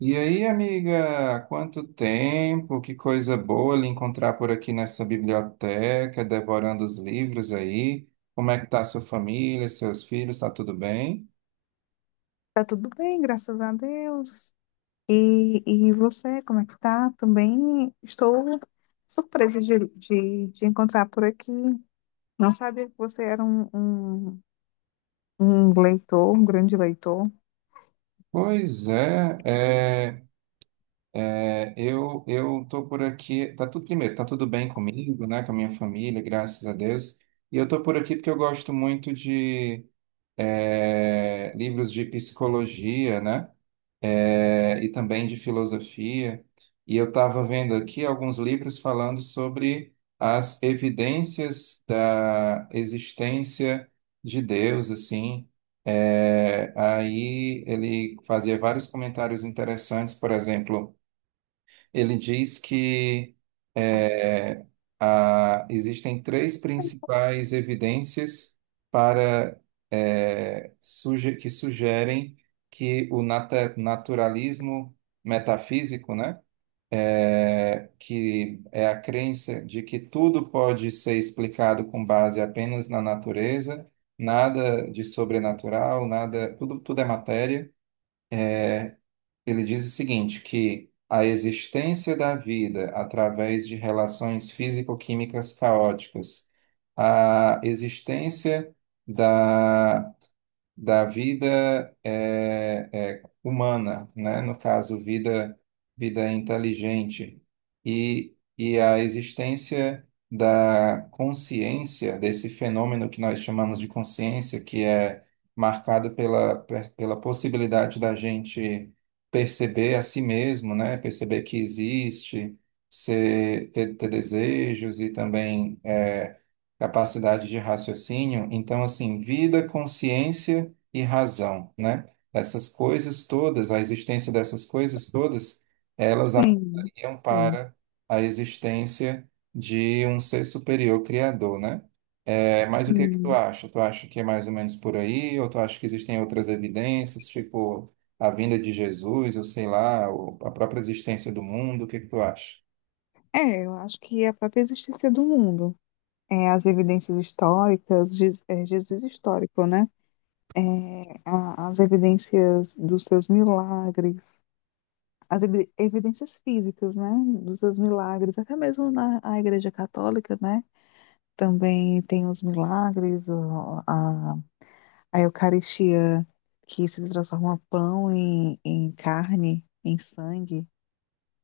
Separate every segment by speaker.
Speaker 1: E aí, amiga, quanto tempo, que coisa boa lhe encontrar por aqui nessa biblioteca, devorando os livros aí. Como é que tá a sua família, seus filhos, tá tudo bem?
Speaker 2: Tá tudo bem, graças a Deus. E você, como é que tá? Também estou surpresa de encontrar por aqui. Não sabia que você era um leitor, um grande leitor.
Speaker 1: Pois é, é, é, eu tô por aqui, tá tudo primeiro, tá tudo bem comigo, né, com a minha família, graças a Deus. E eu tô por aqui porque eu gosto muito de livros de psicologia, né? E também de filosofia. E eu estava vendo aqui alguns livros falando sobre as evidências da existência de Deus, assim. É, aí ele fazia vários comentários interessantes, por exemplo. Ele diz que é, existem três principais evidências para que sugerem que o naturalismo metafísico, né, que é a crença de que tudo pode ser explicado com base apenas na natureza, nada de sobrenatural, nada, tudo é matéria. Ele diz o seguinte, que a existência da vida através de relações físico-químicas caóticas, a existência da da vida humana, né? No caso, vida inteligente, e a existência da consciência, desse fenômeno que nós chamamos de consciência, que é marcado pela possibilidade da gente perceber a si mesmo, né? Perceber que existe, ter desejos e também. Capacidade de raciocínio. Então, assim, vida, consciência e razão, né? Essas coisas todas, a existência dessas coisas todas, elas
Speaker 2: Sim,
Speaker 1: apontariam
Speaker 2: sim,
Speaker 1: para a existência de um ser superior criador, né? É, mas o que que tu
Speaker 2: sim.
Speaker 1: acha? Tu acha que é mais ou menos por aí, ou tu acha que existem outras evidências, tipo a vinda de Jesus, ou sei lá, ou a própria existência do mundo? O que que tu acha?
Speaker 2: Eu acho que é a própria existência do mundo, as evidências históricas, Jesus histórico, né? É, as evidências dos seus milagres, as evidências físicas, né, dos seus milagres, até mesmo na a Igreja Católica, né, também tem os milagres, a Eucaristia que se transforma pão em carne, em sangue.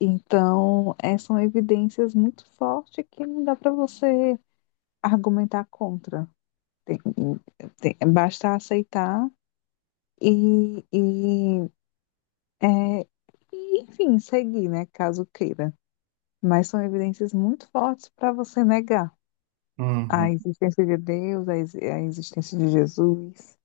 Speaker 2: Então, são evidências muito fortes que não dá para você argumentar contra. Tem- Basta aceitar e, e, é, e, enfim, seguir, né, caso queira. Mas são evidências muito fortes para você negar a existência de Deus, a existência de Jesus.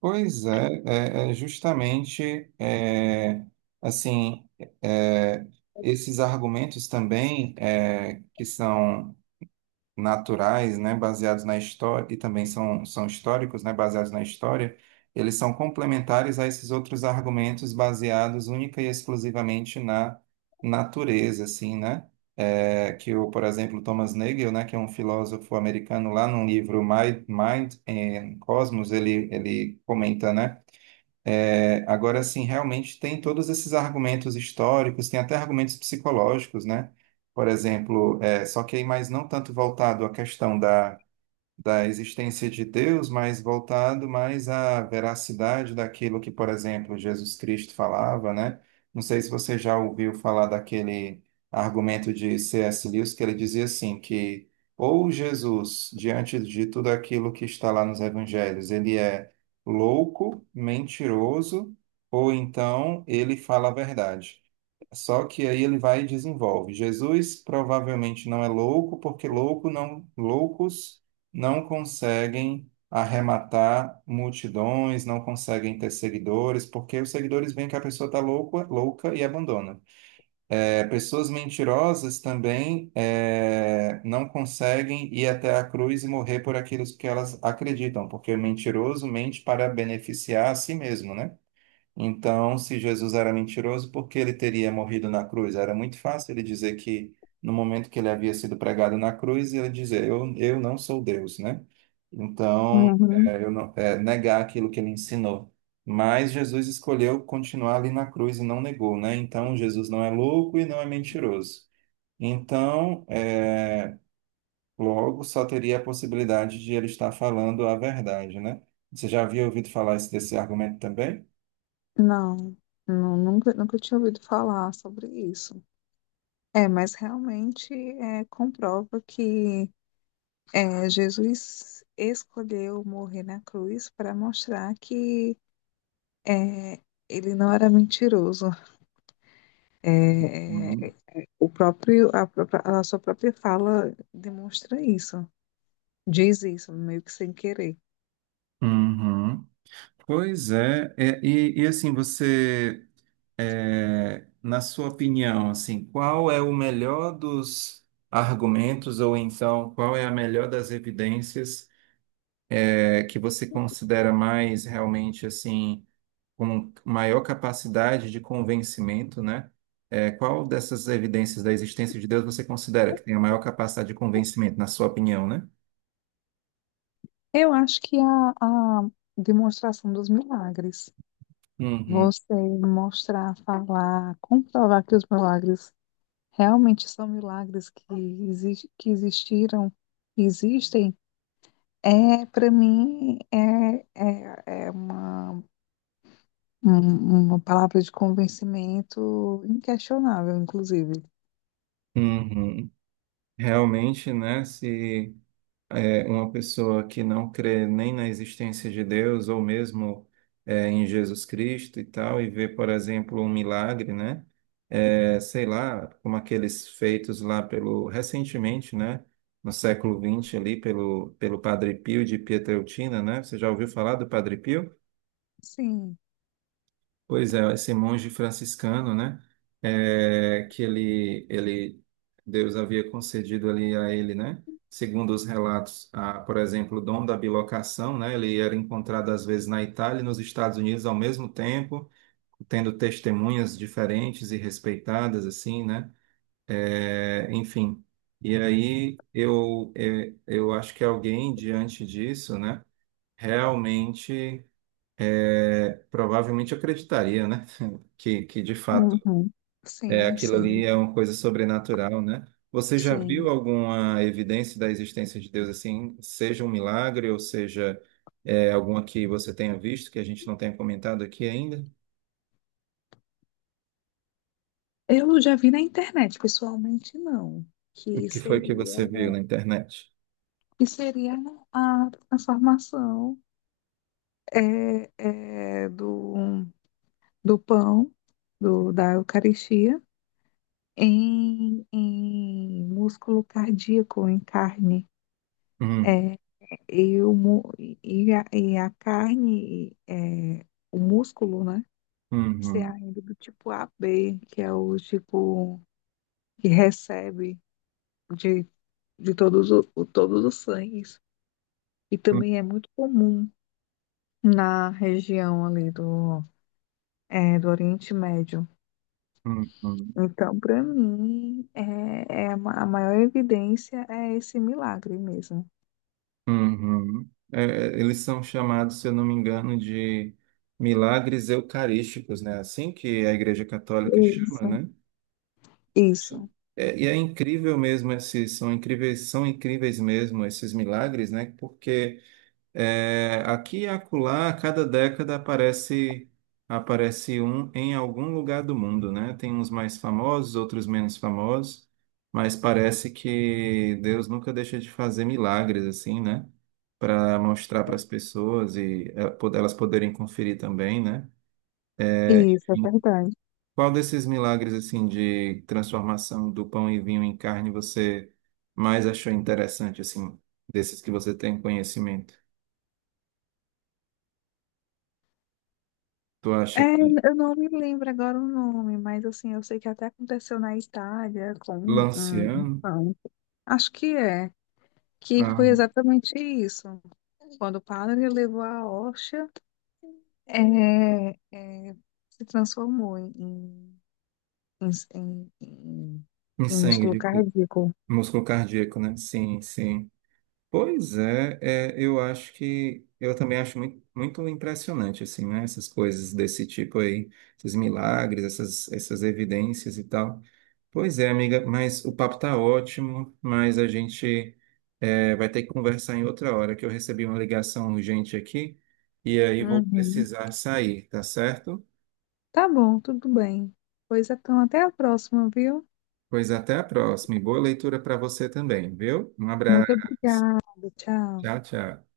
Speaker 1: Pois é, é, é justamente é, assim é, Esses argumentos também que são naturais, né, baseados na história e também são, são históricos, né, baseados na história, eles são complementares a esses outros argumentos baseados única e exclusivamente na natureza, assim, né? É, que o, por exemplo, Thomas Nagel, né, que é um filósofo americano, lá num livro Mind and Cosmos, ele comenta, né? É, agora, assim, realmente tem todos esses argumentos históricos, tem até argumentos psicológicos, né? Por exemplo, é, só que aí mais não tanto voltado à questão da existência de Deus, mas voltado mais à veracidade daquilo que, por exemplo, Jesus Cristo falava, né? Não sei se você já ouviu falar daquele argumento de C.S. Lewis, que ele dizia assim, que ou Jesus, diante de tudo aquilo que está lá nos evangelhos, ele é louco, mentiroso, ou então ele fala a verdade. Só que aí ele vai e desenvolve. Jesus provavelmente não é louco, porque loucos não conseguem arrematar multidões, não conseguem ter seguidores, porque os seguidores veem que a pessoa está louca e abandona. É, pessoas mentirosas também não conseguem ir até a cruz e morrer por aquilo que elas acreditam, porque o mentiroso mente para beneficiar a si mesmo, né? Então, se Jesus era mentiroso, por que ele teria morrido na cruz? Era muito fácil ele dizer que no momento que ele havia sido pregado na cruz, ele dizer, eu não sou Deus, né? Então,
Speaker 2: Uhum.
Speaker 1: é, eu não- é, negar aquilo que ele ensinou. Mas Jesus escolheu continuar ali na cruz e não negou, né? Então, Jesus não é louco e não é mentiroso. Então, logo só teria a possibilidade de ele estar falando a verdade, né? Você já havia ouvido falar desse argumento também?
Speaker 2: Não, nunca, nunca tinha ouvido falar sobre isso. Mas realmente comprova que Jesus escolheu morrer na cruz para mostrar que é, ele não era mentiroso. É, é, é, o próprio, a, própria- A sua própria fala demonstra isso, diz isso, meio que sem querer.
Speaker 1: Uhum. E, e assim, na sua opinião, assim, qual é o melhor dos argumentos, ou então qual é a melhor das evidências, é, que você considera mais realmente, assim, com maior capacidade de convencimento, né? É, qual dessas evidências da existência de Deus você considera que tem a maior capacidade de convencimento, na sua opinião, né?
Speaker 2: Eu acho que a demonstração dos milagres,
Speaker 1: Uhum.
Speaker 2: você mostrar, falar, comprovar que os milagres realmente são milagres que existiram, que existem, para mim é uma palavra de convencimento inquestionável, inclusive.
Speaker 1: Uhum. Realmente, né? Se é, uma pessoa que não crê nem na existência de Deus ou mesmo é, em Jesus Cristo e tal, e vê, por exemplo, um milagre, né? É, sei lá, como aqueles feitos lá pelo recentemente, né? No século vinte ali pelo Padre Pio de Pietrelcina, né? Você já ouviu falar do Padre Pio?
Speaker 2: Sim,
Speaker 1: Pois é, esse monge franciscano, né? é, que ele, ele, Deus havia concedido ali a ele, né? Segundo os relatos, a, por exemplo, o dom da bilocação, né? Ele era encontrado às vezes na Itália e nos Estados Unidos ao mesmo tempo, tendo testemunhas diferentes e respeitadas, assim, né? É, enfim. E aí eu, é, eu acho que alguém diante disso, né? Realmente, é, provavelmente acreditaria, né? Que de fato
Speaker 2: uhum.
Speaker 1: é
Speaker 2: Sim,
Speaker 1: aquilo
Speaker 2: sim,
Speaker 1: ali é uma coisa sobrenatural, né? Você já viu
Speaker 2: sim.
Speaker 1: alguma evidência da existência de Deus assim, seja um milagre ou seja é, alguma que você tenha visto que a gente não tenha comentado aqui ainda?
Speaker 2: Eu já vi na internet, pessoalmente não,
Speaker 1: O
Speaker 2: que
Speaker 1: que foi que
Speaker 2: seria
Speaker 1: você viu na internet?
Speaker 2: que seria a formação do, do pão, do, da Eucaristia, em músculo cardíaco, em carne.
Speaker 1: Hum.
Speaker 2: É, e, o, mu- e a carne, o músculo, né? Ser
Speaker 1: Uhum.
Speaker 2: ainda do tipo A B que é o tipo que recebe de, de todos, todos os sangues. E
Speaker 1: Uhum.
Speaker 2: também é muito comum na região ali do É, do Oriente Médio.
Speaker 1: Uhum.
Speaker 2: Então, para mim, a maior evidência é esse milagre mesmo.
Speaker 1: Uhum. É, é, eles são chamados, se eu não me engano, de milagres eucarísticos, né? Assim que a Igreja Católica chama,
Speaker 2: Isso,
Speaker 1: né?
Speaker 2: isso,
Speaker 1: É, e é incrível mesmo esses, são incríveis mesmo esses milagres, né? Porque é, aqui e acolá, a cada década aparece um em algum lugar do mundo, né? Tem uns mais famosos, outros menos famosos, mas parece que Deus nunca deixa de fazer milagres assim, né? Para mostrar para as pessoas e elas poderem conferir também, né?
Speaker 2: isso, é verdade.
Speaker 1: Qual desses milagres assim de transformação do pão e vinho em carne você mais achou interessante assim, desses que você tem conhecimento? Tu acha que
Speaker 2: Eu não me lembro agora o nome, mas assim, eu sei que até aconteceu na Itália com um
Speaker 1: Lanciano,
Speaker 2: pão. Acho que que
Speaker 1: ah,
Speaker 2: foi exatamente isso. Quando o padre levou a hóstia, é, é, se transformou em, em, em
Speaker 1: em
Speaker 2: em
Speaker 1: sangue
Speaker 2: músculo
Speaker 1: de Cristo,
Speaker 2: cardíaco.
Speaker 1: músculo cardíaco, né? Sim, sim. Eu acho que eu também acho muito, muito impressionante assim, né? Essas coisas desse tipo aí, esses milagres, essas, essas evidências e tal. Pois é, amiga, mas o papo tá ótimo, mas a gente é, vai ter que conversar em outra hora, que eu recebi uma ligação urgente aqui e aí vou
Speaker 2: Uhum.
Speaker 1: precisar sair, tá certo?
Speaker 2: Tá bom, tudo bem. Pois então, até a próxima, viu?
Speaker 1: Pois até a próxima e boa leitura para você também, viu? Um
Speaker 2: Muito
Speaker 1: abraço.
Speaker 2: obrigada. Tchau.
Speaker 1: Tchau, tchau.